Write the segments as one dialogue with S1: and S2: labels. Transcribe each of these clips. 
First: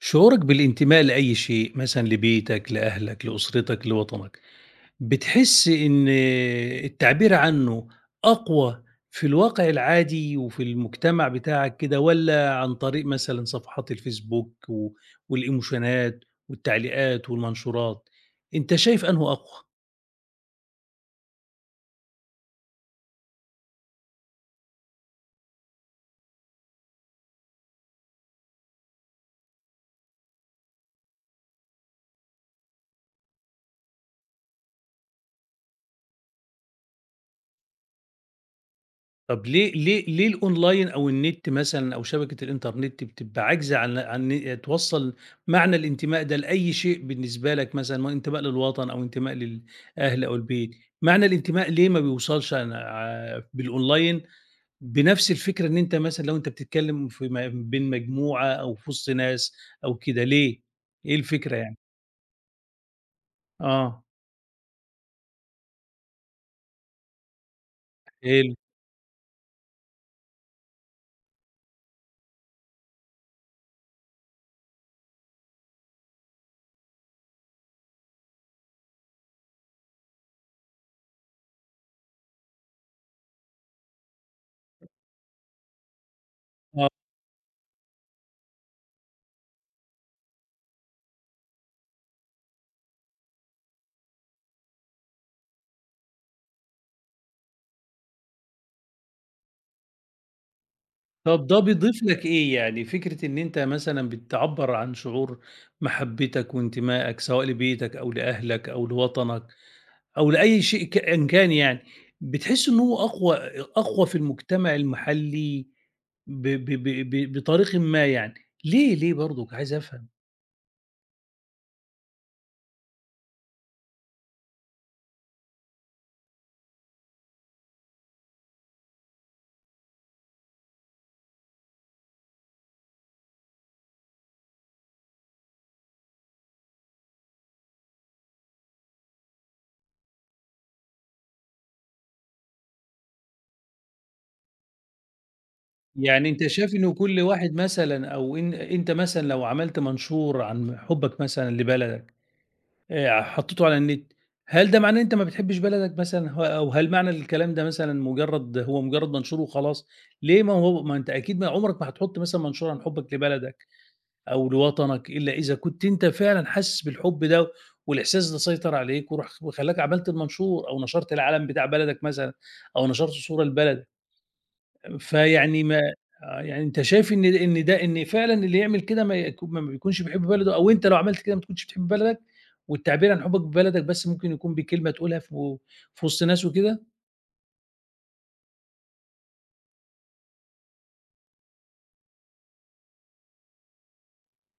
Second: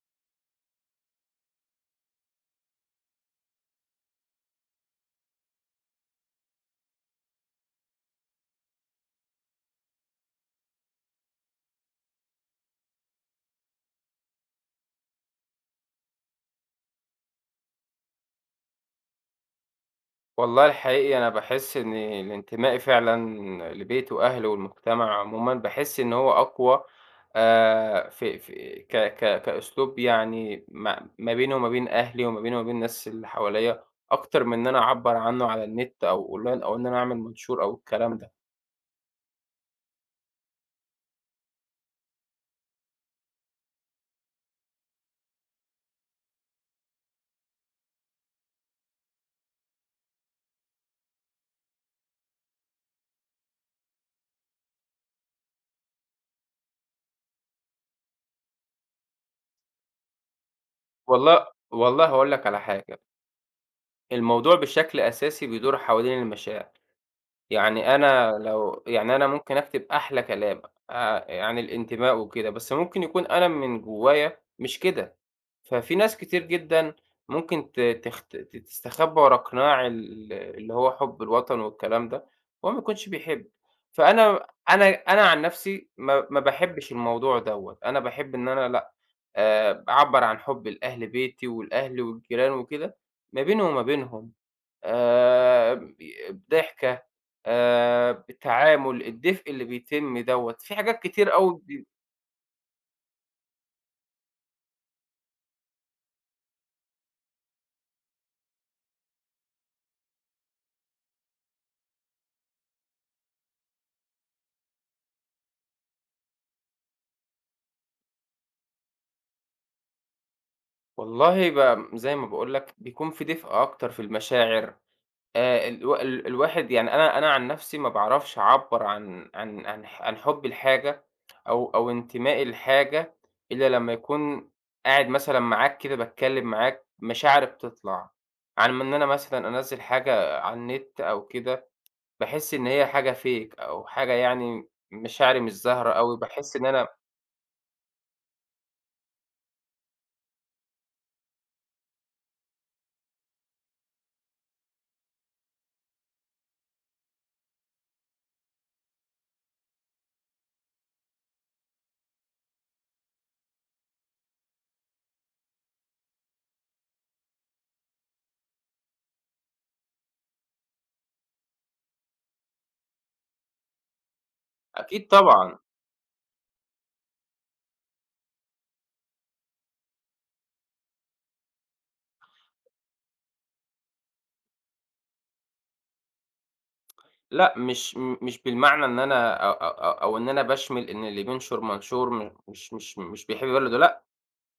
S1: شعورك بالانتماء لأي شيء مثلًا لبيتك، لأهلك، لأسرتك، لوطنك، بتحس إن التعبير عنه أقوى في الواقع العادي وفي المجتمع بتاعك كده والّا عن طريق مثلًا صفحات الفيسبوك و والإيموشنات والتعليقات والمنشورات، أنت شايف أنهُ أقوى؟
S2: والله الحقيقي أنا باحس إن الانتماء فعلًا لبيتي وأهلي والمجتمع عمومًا، باحس إن هو أقوى في ك ك كأسلوب يعني ما بيني وما بين أهلي وما بيني وما بين الناس اللي حواليّا، أكتر من إن أنا أعبّر عنه على النت أو online أو إن أنا أعمل منشور أو الكلام ده.
S1: طب ليه الأونلاين أو النت مثلًا أو شبكة الإنترنت بتبقى عاجزة عن إن توصّل معنى الانتماء ده لأي شيء بالنسبة لك مثلًا، ما هو انتماء للوطن أو انتماء للأهل أو البيت، معنى الانتماء ليه ما بيوصلش عن ع بالأونلاين بنفس الفكرة إن أنت مثلًا لو أنت بتتكلم في م بين مجموعة أو في وسط ناس أو كده ليه؟ إيه
S2: والله
S1: الفكرة يعني؟
S2: والله هاقول لك على حاجة.
S1: آه،
S2: الموضوع بشكل أساسي بيدور حوالين المشاعر. يعني أنا
S1: حلو،
S2: لو يعني أنا ممكن أكتب أحلى كلام عن الانتماء وكده، بس ممكن يكون أنا من جوايا مش كده. ففي ناس كتير جدًا ممكن ت تخت ت تستخبى ورا قناع اللي هو حُب الوطن والكلام ده، وهو ما يكونش بيحب. فأنا أنا أنا عن نفسي ما
S1: آه.
S2: باحبش الموضوع دوّة، أنا باحب إن أنا لأ، باعبّر عن حُبي لأهل بيتي ولأهلي والجيران وكده، ما بيني وما بينهم. ب ضحكة، التعامل، الدفء اللي بيتم دوّة، في حاجات كتير
S1: طب ده
S2: أوي.
S1: بيضيف لك إيه يعني، فكرة إن أنت مثلًا بتعبّر عن شعور محبتك وانتمائك سواء لبيتك أو لأهلك أو لوطنك أو لأي شيء كأن كان يعني، بتحس إن هو أقوى في المجتمع المحلي ب ب ب ب بطريقٍ ما يعني، ليه برضك عايز أفهم؟
S2: والله زي ما باقول لك بيكون في دفء أكتر في المشاعر. الواحد يعني أنا عن نفسي ما باعرفش أعبّر عن حُبّي لحاجة أو انتمائي لحاجة إلا لمّا يكون قاعد مثلًا معاك كده باتكلّم معاك، مشاعري بتطلع، عن ما إن أنا مثلًا أنزّل حاجة على النت أو كده باحس إن هي حاجة fake أو حاجة، يعني مشاعري مش ظاهرة أوي،
S1: يعني أنت
S2: باحس إن
S1: شايف
S2: أنا
S1: إنه كل واحد مثلًا أو إن أنت مثلًا لو عملت منشور عن حُبك مثلًا لبلدك حطّيته على النت، هل ده معناه إن أنت ما بتحبّش بلدك مثلًا أو هل معنى الكلام ده مثلًا مجرّد منشور وخلاص؟ ليه ما هو ما أنت أكيد ما عمرك ما هتحُط مثلًا منشور عن حُبّك لبلدك أو لوطنك إلا إذا كنت أنت فعلًا حاسس بالحُب ده والإحساس ده سيطر عليك وراح وخلّاك عملت المنشور أو نشرت العلم بتاع بلدك مثلًا أو نشرت صورة لبلدك.
S2: أكيد طبعًا.
S1: فيعني ما آه، يعني أنت شايف إن إن فعلًا اللي يعمل كده ما بيكونش بيحب بلده أو أنت لو عملت كده ما تكونش بتحب بلدك، والتعبير عن حُبك ببلدك بس ممكن يكون بكلمة تقولها في وسط ناس وكده؟
S2: لأ، مش م مش بالمعنى إن أنا أ أ أو أو إن أنا باشمل إن اللي بينشر منشور م مش مش مش بيحب بلده، لأ،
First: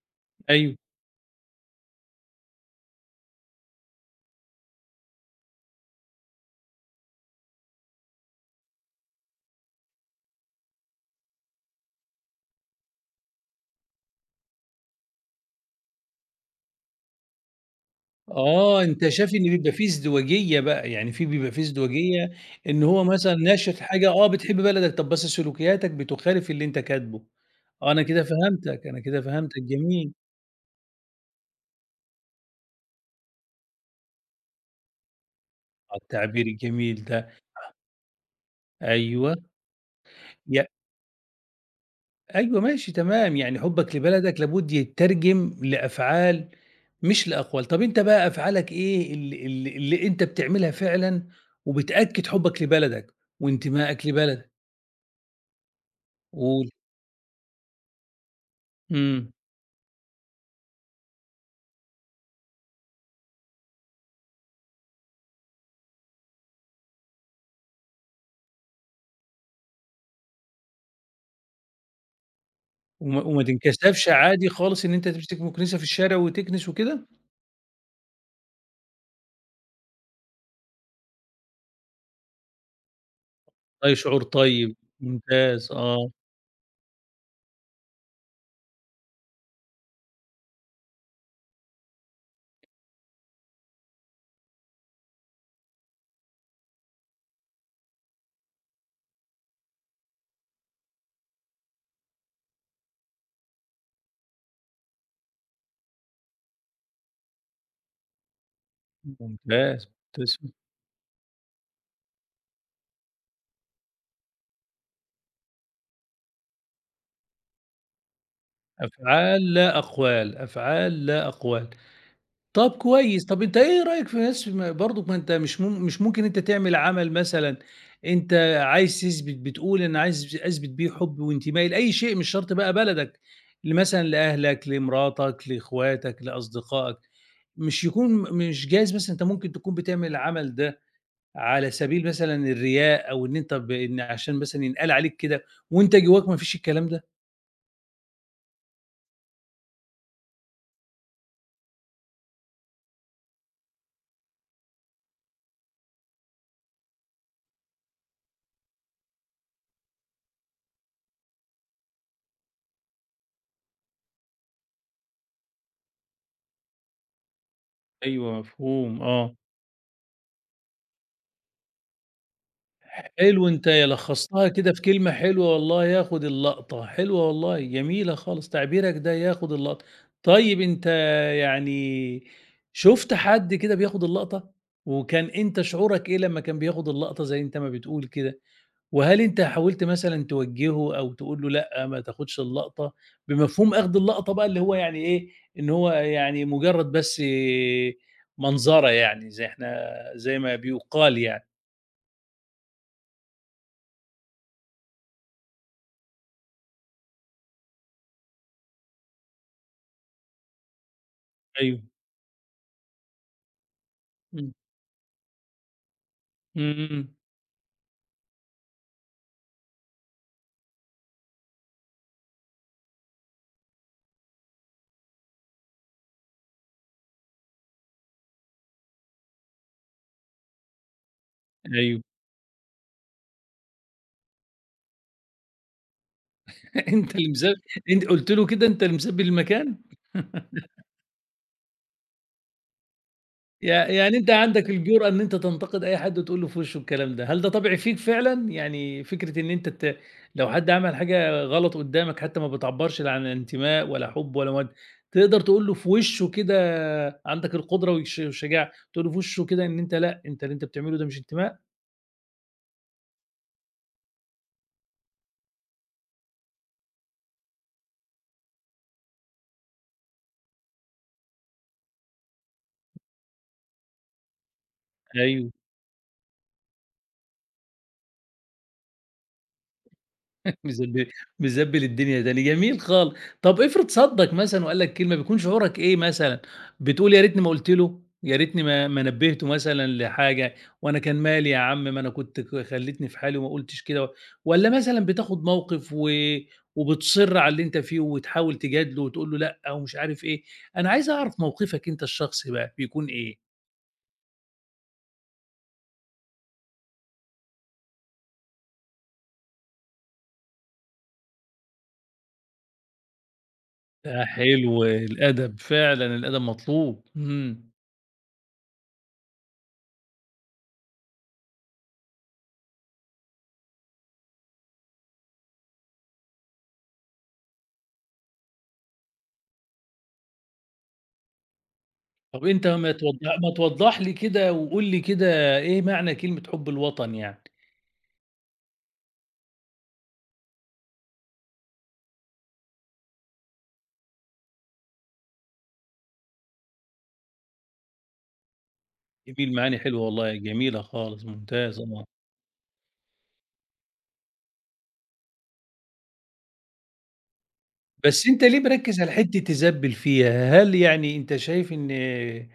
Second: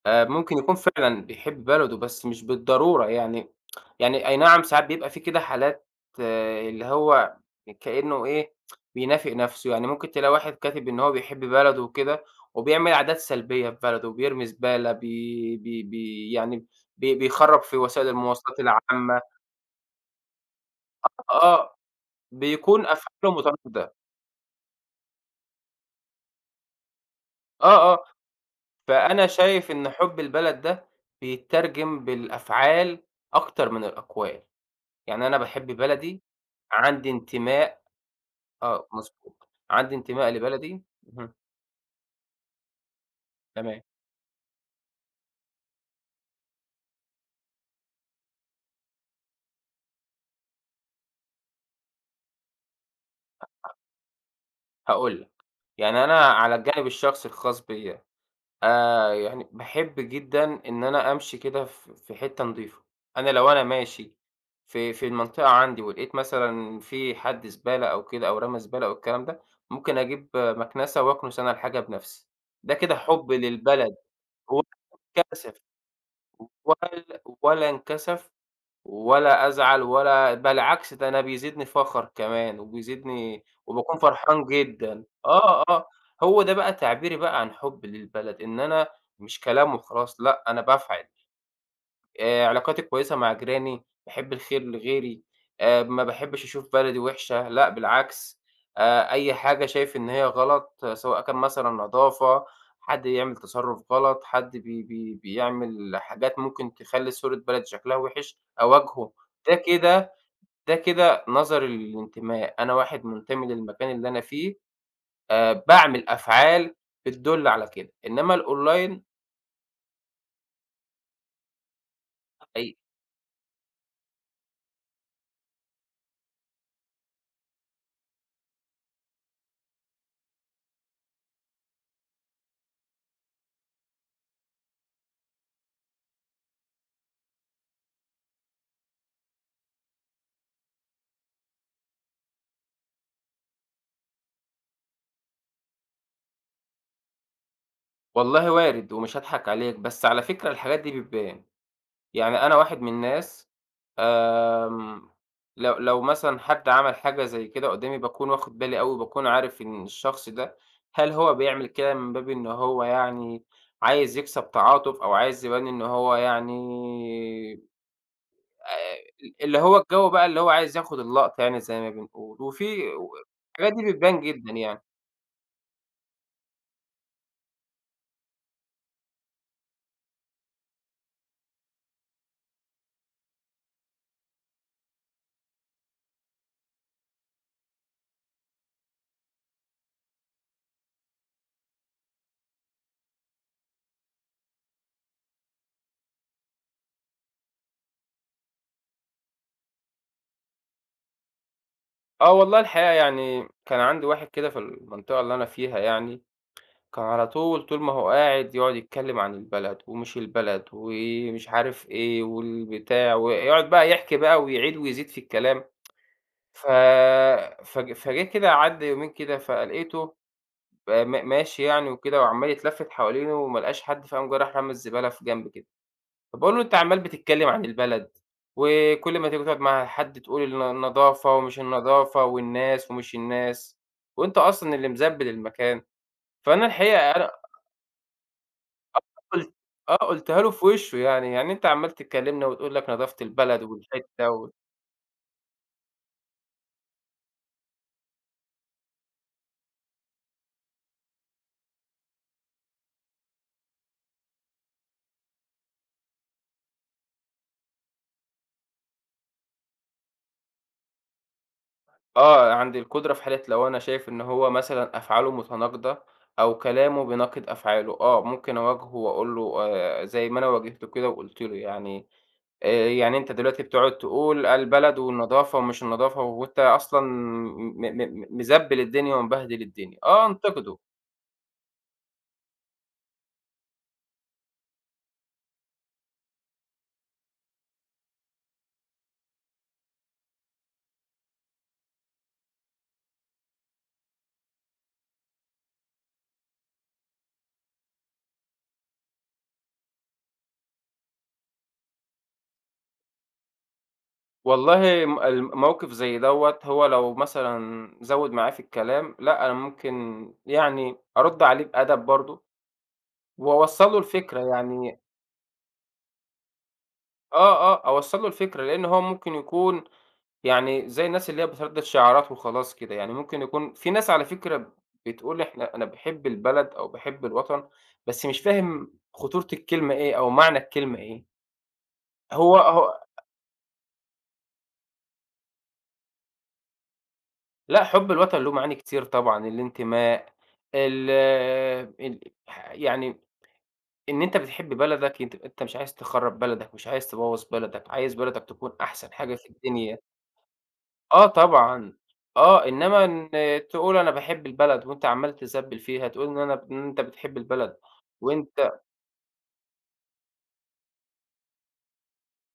S2: ممكن يكون
S1: أيوه.
S2: فعلًا بيحب بلده، بس مش بالضرورة يعني. يعني أي نعم، ساعات بيبقى في كده حالات، آه، اللي هو كإنه إيه، بينافق نَفْسه. يعني ممكن تلاقي واحد كاتب إن هو بيحب بلده وكده، وبيعمل عادات سلبية في بلده، بيرمي زبالة، بي بي بي يعني بي بيخرّب في وسائل المواصلات
S1: آه، أنت
S2: العامة،
S1: شايف إن بيبقى في ازدواجية بقى، يعني بيبقى في
S2: آه،
S1: ازدواجية إن
S2: بيكون
S1: هو
S2: أفعاله
S1: مثلًا ناشر
S2: متناقضة،
S1: حاجة آه، بتحب بلدك، طب بس سلوكياتك بتخالف اللي أنت كاتبه. آه،
S2: آه،
S1: أنا
S2: آه.
S1: كده فهمتك، أنا كده
S2: فأنا
S1: فهمتك،
S2: شايف إن
S1: جميل.
S2: حُب البلد ده بيتّرجم بالأفعال أكتر من الأقوال. يعني أنا باحب
S1: آه،
S2: بلدي،
S1: التعبير الجميل
S2: عندي
S1: ده،
S2: انتماء، آه،
S1: أيوه.
S2: مضبوط، عندي انتماء
S1: ي
S2: لبلدي، اهم،
S1: أيوه ماشي تمام، يعني
S2: تمام،
S1: حُبّك لبلدك لابد يتّرجم لأفعال مش لأقوال. طَب أنت بقى أفعالك إيه ال ال اللي أنت بتعملها فعلًا وبتأكّد حُبّك لبلدك وانتمائك لبلدك؟
S2: هاقول لك. يعني أنا على
S1: قُل.
S2: الجانب الشخصي الخاص بيّا،
S1: إمم.
S2: يعني باحب جدًا إن أنا أمشي كده في حتة نضيفة. أنا لو أنا ماشي في المنطقة عندي ولقيت مثلًا في حد زبالة أو كده، أو رمى زبالة أو الكلام ده، ممكن أجيب مكنسة وأكنس أنا الحاجة بنفسي، ده كده
S1: وما
S2: حُب
S1: وما
S2: للبلد.
S1: تنكسفش عادي
S2: ولا
S1: خالص إن أنت تمسك
S2: انكسف،
S1: مكنسة في الشارع وتكنس
S2: ولا
S1: وكده؟
S2: ولا انكسف، ولا أزعل، ولا بالعكس، ده أنا بيزيدني فخر كمان، وبيزيدني
S1: أي
S2: وباكون
S1: شعور
S2: فرحان
S1: طيب،
S2: جدًا. آه،
S1: ممتاز
S2: آه.
S1: آه،
S2: هو ده بقى تعبيري بقى عن حُبّي للبلد، إن أنا مش كلام وخلاص، لأ، أنا بافعل. علاقاتي كويسة مع جيراني، باحب الخير لغيري، ما باحبش أشوف بلدي وِحشة، لأ بالعكس، أي حاجة شايف إن هي غلط، آه، سواء كان مثلًا نضافة، حد يعمل تصرُّف غلط، حد بي بي بيعمل حاجات ممكن تخلّي صورة بلدي شكلها وِحِش، أواجهه. ده
S1: ممتاز.
S2: كده ده كده نظري للانتماء، أنا واحد منتمي للمكان اللي أنا فيه، باعمل أفعال بتدُل على كده، إنّما الأونلاين،
S1: أفعال لا أقوال، أفعال لا أقوال. طب
S2: أي،
S1: كويس، طب أنت إيه رأيك في ناس برضك ما أنت مش ممكن أنت تعمل عمل مثلًا أنت عايز تثبت بتقول أنا عايز أثبت بيه حُبّي وانتمائي لأي شيء مش شرط بقى بلدك، مثلًا لأهلك، لمراتك، لإخواتك، لأصدقائك، مش جايز مثلًا أنت ممكن تكون بتعمل العمل ده على سبيل مثلًا الرياء أو إن أنت ب إن عشان مثلًا ينقال عليك كده وأنت جواك ما فيش الكلام ده؟
S2: والله وارد ومش هاضحك عليك، بس على فكرة الحاجات دي بتبان. يعني أنا واحد من الناس آمم، لو مثلًا حد عمل حاجة زي كده قدّامي باكون واخد بالي أوي، وباكون عارف إن الشخص ده هل هو بيعمل كده من باب إن هو، يعني، عايز يكسب تعاطف أو عايز يبان إن هو، يعني،
S1: أيوه مفهوم، آه.
S2: اللي هو الجو بقى، اللي هو عايز ياخد اللقطة، يعني زي ما بنقول، وفي
S1: حلو أنت
S2: الحاجات دي بتبان
S1: لخّصتها
S2: جدًا
S1: كده
S2: يعني.
S1: في كلمة حلوة والله، ياخد اللقطة، حلوة والله، جميلة خالص تعبيرك ده ياخد اللقطة. طيب أنت يعني شُفت حد كده بياخد اللقطة؟ وكان أنت شعورك إيه لمّا كان بياخد اللقطة زي أنت ما بتقول كده؟ وهل أنت حاولت مثلًا توجّهه أو تقول له لأ ما تاخدش اللقطة، بمفهوم أخد اللقطة بقى اللي هو يعني إيه، إن هو يعني مجرّد بس منظرة يعني زي ما بيُقال يعني؟
S2: آه والله الحقيقة، يعني كان عندي واحد كده في المنطقة اللي أنا فيها، يعني كان على طول، طول ما هو قاعد يقعد يتكلّم عن البلد، ومش البلد، ومش
S1: أيوه.
S2: عارف إيه، والبتاع، ويقعد بقى يحكي بقى
S1: إمم.
S2: ويعيد ويزيد في الكلام. ف
S1: إمم، إمم.
S2: فج فجِه كده عدّى يومين كده، فلقيته م ماشي يعني وكده، وعمّال يتلفّت حوالينه وما لقاش حد، فقام جه رايح رامي الزبالة في جنب كده. فباقول له: "أنت عمّال بتتكلّم عن البلد، وكل ما تيجي تقعد مع حد تقول النضافة ومش
S1: أيوه.
S2: النضافة والناس ومش الناس، وأنت أصلًا اللي مزبّل المكان." فأنا الحقيقة
S1: أنت اللي
S2: أنا
S1: مسب أنت قُلت له كده أنت اللي مسبّي
S2: قُلت،
S1: المكان؟
S2: آه، قُلتها له في وشه، يعني يعني أنت عمّال تكلّمنا وتقول لك نضافة البلد
S1: يعني أنت
S2: والحتّة و
S1: عندك الجرأة إن أنت تنتقد أي حد وتقول له في وشه الكلام ده، هل ده طبع فيك فعلًا؟ يعني فكرة إن أنت ت لو حد عمل حاجة غلط قدّامك حتى ما بتعبّرش لا عن انتماء ولا حُب ولا مَوَدّة، تقدر تقول له في وشه كده، عندك القدرة والش والشجاعة تقول له في وشه كده إن أنت لأ، أنت اللي أنت بتعمله ده مش انتماء؟
S2: آه، عند القدرة في حالة لو أنا شايف إن هو مثلًا أفعاله متناقضة أو كلامه بيناقض أفعاله، آه، ممكن أواجهه وأقول له، زي ما أنا واجهته كده وقُلت له، يعني، يعني أنت دلوقتي بتقعد تقول البلد
S1: أيوه.
S2: والنضافة ومش النضافة وأنت أصلًا م م م مزبّل الدنيا ومبهدل الدنيا، آه، أنتقده.
S1: مزب مزبّل الدنيا تاني، جميل طب افرض صدّق مثلًا وقال لك كلمة، بيكون شعورك إيه مثلًا؟ بتقول يا ريتني ما قُلت له، يا ريتني ما نبّهته مثلًا لحاجة، وأنا كان مالي يا عم ما أنا كنت ك خلّيتني في حالي وما قُلتش كده، والّا مثلًا بتاخد موقف و وبتصِر على اللي أنت فيه وتحاول تجادله وتقول له لأ ومش عارف إيه، أنا عايز أعرف موقفك أنت الشخصي بقى بيكون إيه؟
S2: والله م الم موقف زي دوّة هو لو مثلًا زوِّد معايا في الكلام، لأ، أنا ممكن، يعني، أرُد عليه بأدب برضه وأوصّل له
S1: ده
S2: الفكرة،
S1: حلو
S2: يعني،
S1: الأدب، فعلًا الأدب مطلوب،
S2: آه،
S1: إمم.
S2: آه، أوصّل له الفكرة، لإن هو ممكن يكون يعني زي الناس اللي هي بتردّد شعارات وخلاص كده. يعني ممكن يكون في ناس على فكرة بتقول إحنا، أنا باحب البلد أو باحب الوطن، بس مش فاهم خطورة الكلمة إيه أو معنى الكلمة إيه،
S1: طب
S2: هو
S1: أنت ما
S2: هو
S1: توضّح ما توضّح لي كده وقُل لي كده إيه معنى كلمة حُب الوطن يعني؟
S2: لأ، حُب الوطن له معاني كتير طبعًا، الانتماء، ال ال ح يعني إن أنت بتحب بلدك، أنت مش عايز تخرّب بلدك، مش عايز تبوّظ بلدك، عايز بلدك تكون أحسن حاجة في
S1: جميل، معاني
S2: الدنيا.
S1: حلوة والله، جميلة خالص،
S2: آه
S1: ممتاز
S2: طبعًا،
S1: آه.
S2: آه، إنّما إن تقول أنا باحب البلد وأنت عمّال تزبّل فيها، تقول إن أنت بتحب البلد
S1: بس أنت ليه
S2: وأنت
S1: مركّز على حتّة الزَّبّل فيها؟ هل يعني أنت شايف إن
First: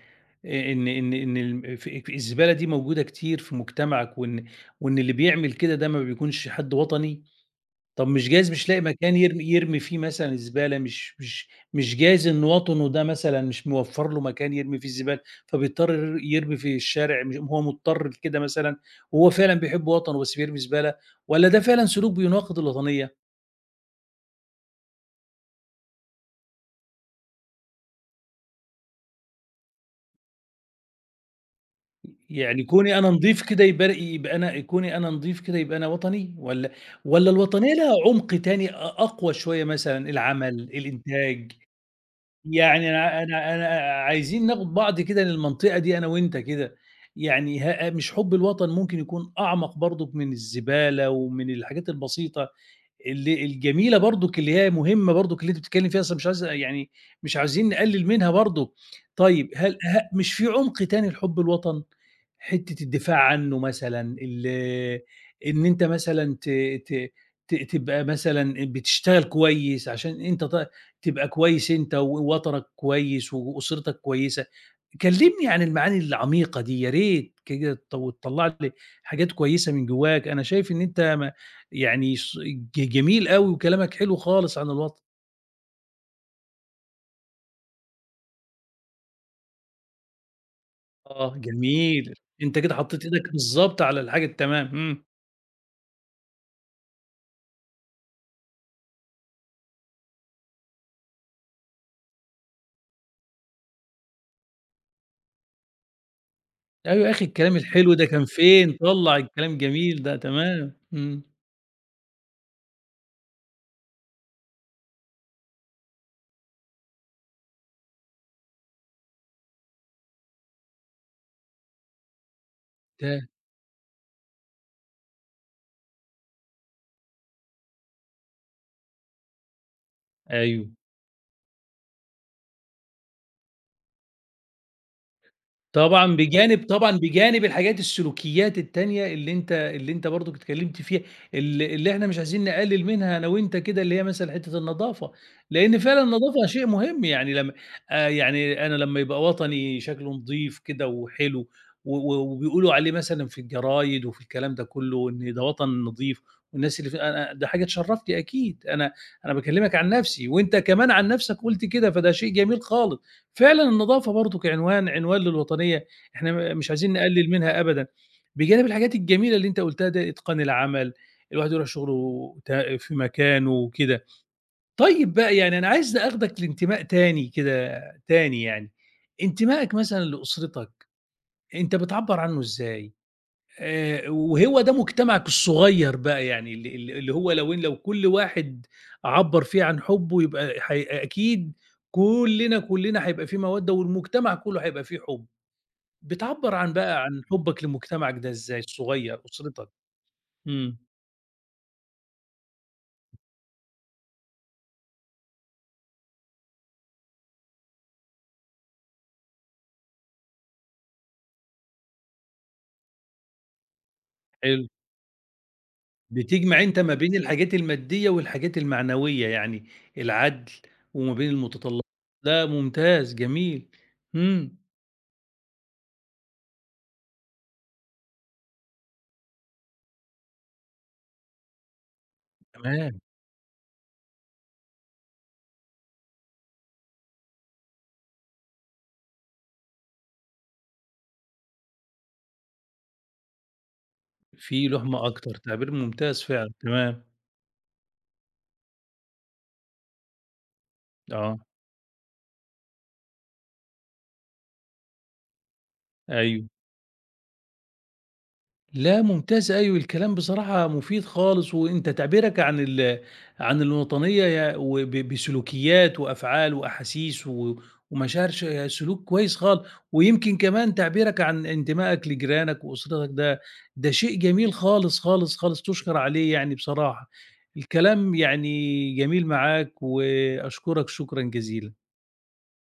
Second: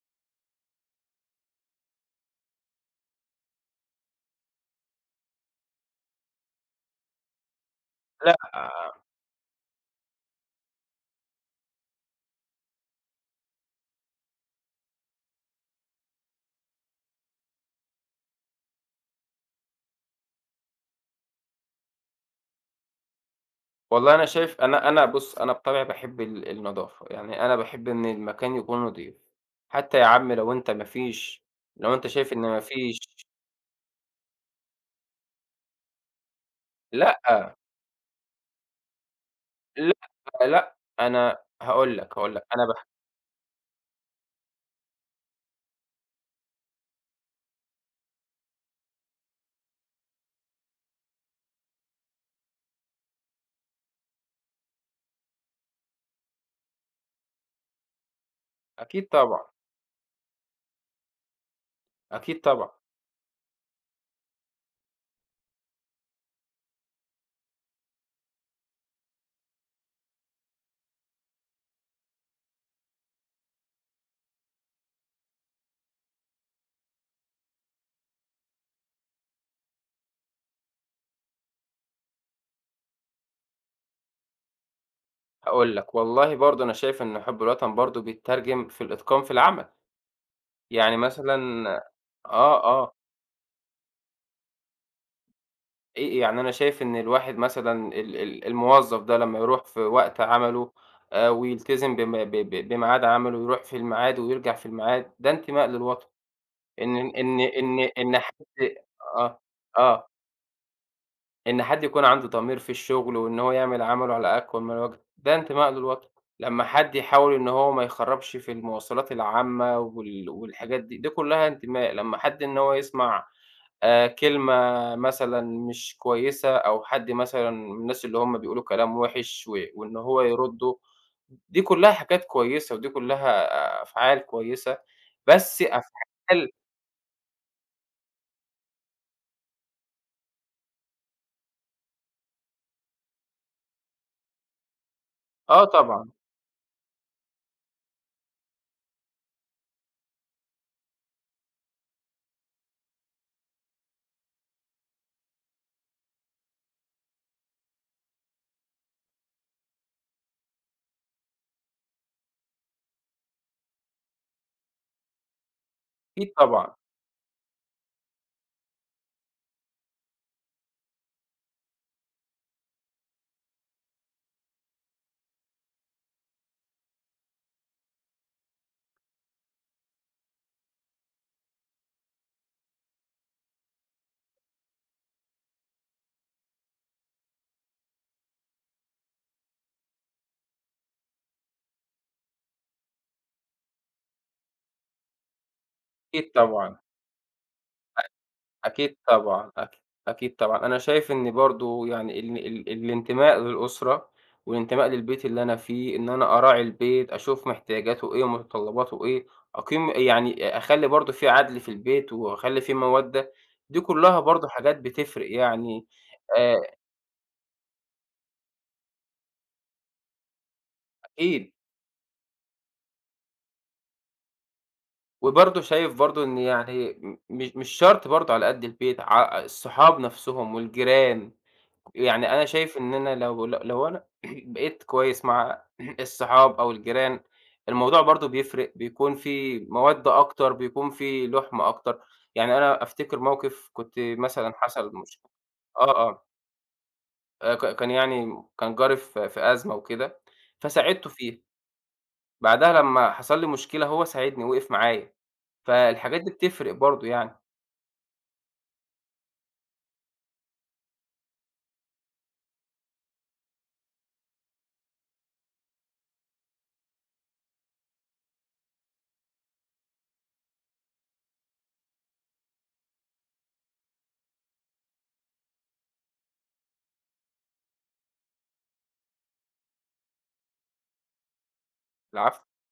S1: إن الم ف الزبالة دي موجودة كتير في مجتمعك وإن اللي بيعمل كده ده ما بيكونش حد وطني؟ طب مش
S2: لأ،
S1: جايز مش لاقي مكان يرمي فيه مثلًا الزبالة، مش جايز إن وطنه ده مثلًا مش موفّر له مكان يرمي فيه الزبالة، فبيضطر يرمي في الشارع، مش هو مضطر لكده مثلًا، وهو فعلًا بيحب وطنه بس بيرمي زبالة، والّا ده فعلًا سلوك بيناقض الوطنية؟
S2: والله أنا شايف، أنا أنا بُص، أنا بطبعي باحب النضافة، يعني أنا باحب إن المكان يكون نضيف، حتى يا عم لو أنت ما فيش، لو أنت شايف إن ما
S1: يعني
S2: فيش،
S1: كوني أنا نضيف كده يبقى أنا يبقى أنا كوني أنا نضيف كده يبقى أنا وطني، والّا
S2: لأ،
S1: الوطنية لها عُمق تاني أقوى شوية
S2: لأ،
S1: مثلًا العمل،
S2: لأ، أنا
S1: الإنتاج؟
S2: هاقول لك، هاقول لك، أنا
S1: يعني أنا عايزين ناخد بعض كده للمنطقة دي أنا وأنت كده، يعني مش حُب الوطن ممكن يكون أعمق برضُك من الزبالة ومن الحاجات البسيطة الجميلة برضُك اللي هي مهمة برضُك اللي أنت بتتكلّم فيها، أصل مش عايزين نقلِّل منها برضه.
S2: أكيد طبعًا،
S1: طيب هل مش في عُمق تاني لحُب الوطن؟
S2: أكيد طبعًا،
S1: حتّة الدفاع عنّه مثلًا، إن أنت مثلًا ت ت ت تبقى مثلًا بتشتغل كويس عشان أنت ت تبقى كويس أنت ووطنك كويس وأسرتك كويسة. كلّمني عن المعاني العميقة دي يا ريت كده تطلّع لي حاجات كويسة من جوّاك، أنا شايف إن أنت ما يعني ص ج جميل أوي وكلامك حلو خالص عن الوطن.
S2: هاقول لك. والله برضه أنا شايف إن حُب الوطن برضه بيتّرجم في الإتقان في العمل، يعني
S1: آه،
S2: مثلًا،
S1: جميل، أنت
S2: آه،
S1: كده
S2: آه،
S1: حطّيت إيدك بالضبط على الحاجة التمام، إمم.
S2: يعني أنا شايف إن الواحد مثلًا ال ال الموظف ده لمّا يروح في وقت عمله، ويلتزم بم ب ب بميعاد عمله ويروح في الميعاد ويرجع في الميعاد، ده انتماء للوطن، إن
S1: أيوه يا أخي
S2: إن
S1: الكلام
S2: إن
S1: الحلو ده
S2: إن
S1: كان
S2: حد،
S1: فين، طلّع
S2: آه،
S1: الكلام الجميل
S2: آه.
S1: ده، تمام، إمم،
S2: إن حد يكون عنده ضمير في الشغل، وإن هو يعمل عمله على أكمل من وجه، ده انتماء للوطن. لمّا حد يحاول إن هو ما يخرّبش في المواصلات العامة والحاجات دي، دي كلّها انتماء. لمّا حد إن هو
S1: ت
S2: يسمع كلمة مثلًا مش كويسة، أو حد مثلًا من الناس اللي هم بيقولوا كلام وِحِش، وإن هو
S1: أيوه.
S2: يرُدّه، دي كلّها حاجات كويسة، ودي كلّها، آه، أفعال كويسة، بس أفعال،
S1: طبعًا بجانب الحاجات السلوكيات التانية اللي أنت برضك اتكلمت فيها، اللي إحنا مش عايزين نقلل منها أنا وأنت كده، اللي هي مثلًا حتة النضافة،
S2: آه،
S1: لأن فعلًا
S2: طبعًا،
S1: النضافة شيء مهم يعني لمّا يعني أنا لمّا يبقى وطني شكله نضيف كده وحلو و و وبيقولوا عليه مثلًا في الجرايد وفي الكلام ده كله إن ده وطن نضيف والناس اللي في أنا، ده حاجة تشرفني أكيد، أنا باكلمك عن نفسي وأنت كمان عن نفسك قُلت كده، فده شيء جميل خالص. فعلًا النضافة برضه كعنوان للوطنية،
S2: أكيد
S1: إحنا مش
S2: طبعًا،
S1: عايزين نقلل منها أبدًا، بجانب الحاجات الجميلة اللي أنت قُلتها دي، إتقان العمل، الواحد يروح شغله في مكانه وكده. طيب بقى يعني أنا عايز آخدك لانتماء تاني كده، تاني يعني، انتمائك مثلًا لأسرتك، أنت بتعبّر عنه إزاي؟ وهو ده مجتمعك الصغير بقى يعني ال ال اللي هو لو كل واحد عبّر فيه عن حبه يبقى حي أكيد كلنا، كلنا هيبقى في مودة والمجتمع كله هيبقى فيه حب.
S2: أكيد
S1: بتعبّر عن
S2: طبعًا.
S1: بقى عن حبك لمجتمعك ده إزاي
S2: أكيد
S1: الصغير،
S2: طبعًا،
S1: أسرتك؟
S2: أكيد طبعًا. أنا
S1: إمم،
S2: شايف إن برضه، يعني، ال ال الانتماء للأسرة والانتماء للبيت اللي أنا فيه، إن أنا أراعي البيت، أشوف محتياجاته إيه ومتطلباته إيه، أقيم، يعني، أخلّي برضه في عدل في البيت وأخلّي في مودة، دي كلّها برضه
S1: حلو.
S2: حاجات بتفرق، يعني، آآ
S1: بتجمع أنت ما بين الحاجات المادية والحاجات المعنوية، يعني العدل وما بين
S2: أكيد.
S1: المتطلبات، ده ممتاز، جميل. إمم،
S2: وبرضه شايف برضه إن، يعني، م مش مش شرط برضه على قد البيت، ع الصحاب نَفْسهم والجيران، يعني أنا شايف إن
S1: تمام،
S2: أنا لو أنا بقيت كويس مع الصحاب أو الجيران، الموضوع برضه بيفرق، بيكون في مَوَدّة أكتر، بيكون في لُحْم أكتر. يعني أنا أفتكر موقف كنت مثلًا
S1: في
S2: حصل
S1: لُحمة
S2: مش
S1: أكتر، تعبير
S2: آه،
S1: ممتاز
S2: آه.
S1: فعلًا، تمام،
S2: ك كان يعني كان جاري في أزمة وكده، فساعدته
S1: آه.
S2: فيها. بعدها لمّا حصل لي مشكلة هو ساعدني، وقف معايا، فالحاجات دي
S1: أيوه.
S2: بتفرق برضه يعني.
S1: لا ممتاز أيوه، الكلام بصراحة مفيد خالص، وأنت تعبيرك عن الوطنية يا وب بسلوكيات وأفعال وأحاسيس و ومشاعر سلوك كويس خالص، ويمكن كمان تعبيرك عن انتمائك لجيرانك وأسرتك ده شيء جميل خالص، خالص، خالص تُشكر عليه يعني بصراحة. الكلام يعني جميل معاك وأشكرك شكرًا جزيلًا.
S2: العفو.